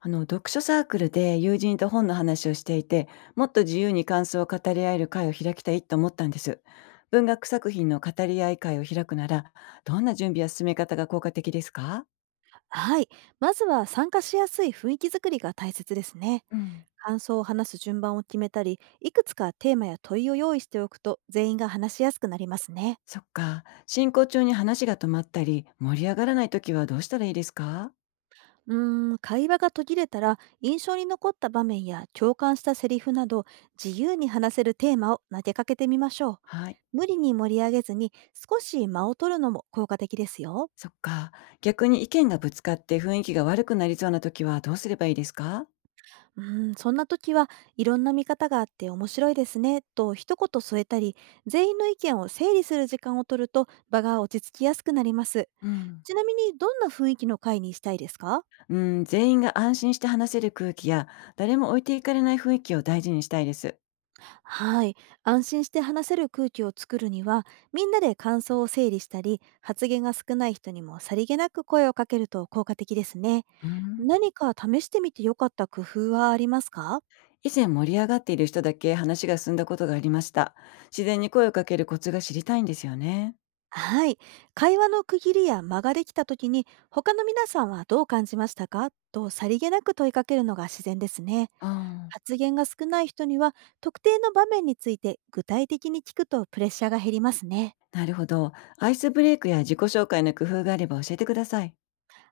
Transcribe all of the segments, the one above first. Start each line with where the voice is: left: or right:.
left: 読書サークルで友人と本の話をしていて、もっと自由に感想を語り合える会を開きたいと思ったんです。文学作品の語り合い会を開くなら、どんな準備や進め方が効果的ですか？
right: はい。まずは参加しやすい雰囲気づくりが大切ですね。
left: うん、
right: 感想を話す順番を決めたり、いくつかテーマや問いを用意しておくと全員が話しやすくなりますね。
left: そっか、進行中に話が止まったり盛り上がらない時はどうしたらいいですか？
right: う会話が途切れたら印象に残った場面や共感したセリフなど自由に話せるテーマを投げかけてみましょう。
left: はい。
right: 無理に盛り上げずに少し間を取るのも効果的ですよ。
left: そっか、逆に意見がぶつかって雰囲気が悪くなりそうな時はどうすればいいですか？
right: そんな時はいろんな見方があって面白いですねと一言添えたり、全員の意見を整理する時間を取ると場が落ち着きやすくなります。
left: うん、
right: ちなみに、どんな雰囲気の会にしたいですか？
left: うん、全員が安心して話せる空気や誰も置いていかれない雰囲気を大事にしたいです。
right: はい。安心して話せる空気を作るには、みんなで感想を整理したり、発言が少ない人にもさりげなく声をかけると効果的ですね。
left: うん。
right: 何か試してみて良かった工夫はありますか？
left: 以前盛り上がっている人だけ話が進んだことがありました。自然に声をかけるコツが知りたいんですよね。
right: はい。会話の区切りや間ができた時に、他の皆さんはどう感じましたかとさりげなく問いかけるのが自然ですね。
left: ああ、
right: 発言が少ない人には、特定の場面について具体的に聞くとプレッシャーが減りますね。
left: なるほど。アイスブレイクや自己紹介の工夫があれば教えてください。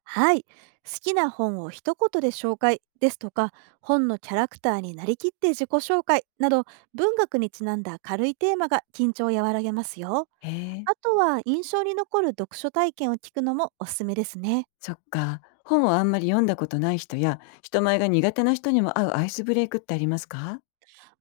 right: はい。好きな本を一言で紹介ですとか、本のキャラクターになりきって自己紹介など、文学にちなんだ軽いテーマが緊張を和らげますよ。
left: へえ。
right: あとは印象に残る読書体験を聞くのもおすすめですね。
left: そっか。本をあんまり読んだことない人や、人前が苦手な人にも合うアイスブレイクってありますか？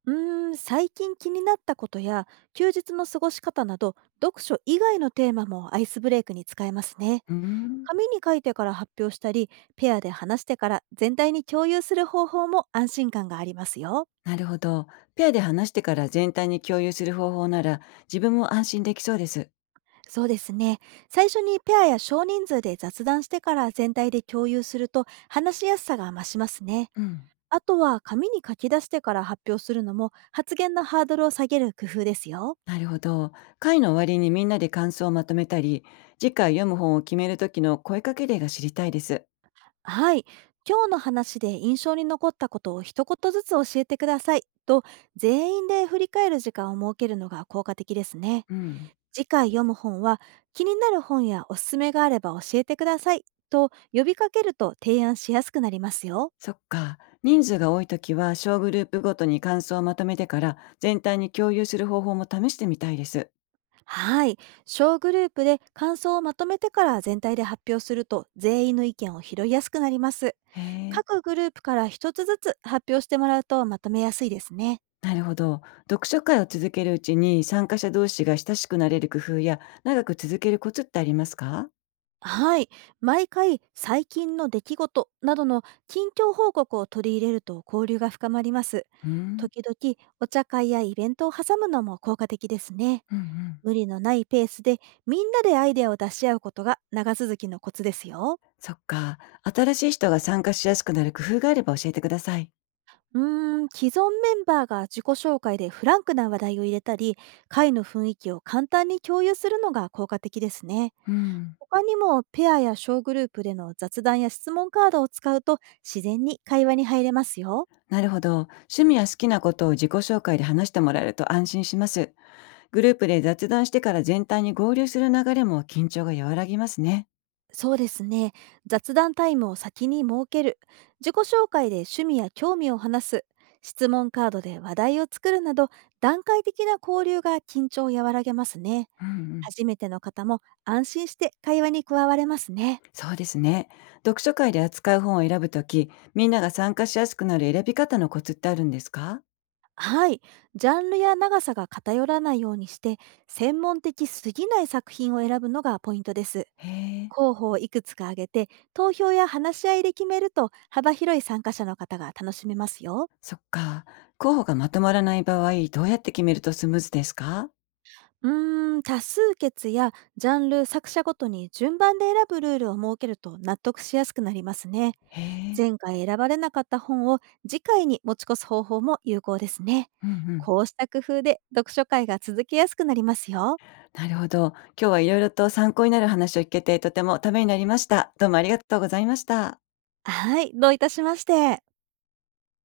right: う最近気になったことや休日の過ごし方など、読書以外のテーマもアイスブレイクに使えますね。
left: うーん。
right: 紙に書いてから発表したり、ペアで話してから全体に共有する方法も安心感がありますよ。
left: なるほど。ペアで話してから全体に共有する方法なら、自分も安心できそうです。
right: そうですね。最初にペアや少人数で雑談してから全体で共有すると話しやすさが増しますね。
left: うん、
right: あとは紙に書き出してから発表するのも発言のハードルを下げる工夫ですよ。
left: なるほど。会の終わりにみんなで感想をまとめたり、次回読む本を決める時の声かけ例が知りたいです。
right: はい。今日の話で印象に残ったことを一言ずつ教えてくださいと、全員で振り返る時間を設けるのが効果的ですね。
left: うん。
right: 次回読む本は、気になる本やおすすめがあれば教えてくださいと呼びかけると提案しやすくなりますよ。
left: そっか。人数が多い時は小グループごとに感想をまとめてから全体に共有する方法も試してみたいです。
right: はい。小グループで感想をまとめてから全体で発表すると全員の意見を拾いやすくなります。
left: へえ。
right: 各グループから一つずつ発表してもらうとまとめやすいですね。
left: なるほど。読書会を続けるうちに参加者同士が親しくなれる工夫や長く続けるコツってありますか？
right: はい。毎回、最近の出来事などの近況報告を取り入れると交流が深まります。
left: うん。
right: 時々、お茶会やイベントを挟むのも効果的ですね。
left: うんうん。
right: 無理のないペースで、みんなでアイデアを出し合うことが長続きのコツですよ。
left: そっか。新しい人が参加しやすくなる工夫があれば教えてください。
right: 既存メンバーが自己紹介でフランクな話題を入れたり、会の雰囲気を簡単に共有するのが効果的ですね。
left: うん。
right: 他にもペアや小グループでの雑談や質問カードを使うと自然に会話に入れますよ。
left: なるほど。趣味や好きなことを自己紹介で話してもらえると安心します。グループで雑談してから全体に合流する流れも緊張が和らぎますね。
right: そうですね。雑談タイムを先に設ける、自己紹介で趣味や興味を話す、質問カードで話題を作るなど、段階的な交流が緊張を和らげますね。
left: うんうん。
right: 初めての方も安心して会話に加われますね。
left: そうですね。読書会で扱う本を選ぶとき、みんなが参加しやすくなる選び方のコツってあるんですか？
right: はい。ジャンルや長さが偏らないようにして、専門的すぎない作品を選ぶのがポイントです。
left: へえ、
right: 候補をいくつか挙げて、投票や話し合いで決めると幅広い参加者の方が楽しめますよ。
left: そっか。候補がまとまらない場合、どうやって決めるとスムーズですか？
right: 多数決やジャンル、作者ごとに順番で選ぶルールを設けると納得しやすくなりますね。
left: へえ、
right: 前回選ばれなかった本を次回に持ち越す方法も有効ですね。
left: うんうん。
right: こうした工夫で読書会が続けやすくなりますよ。
left: なるほど。今日はいろいろと参考になる話を聞けてとてもためになりました。どうもありがとうございました。
right: はい、どういたしまして。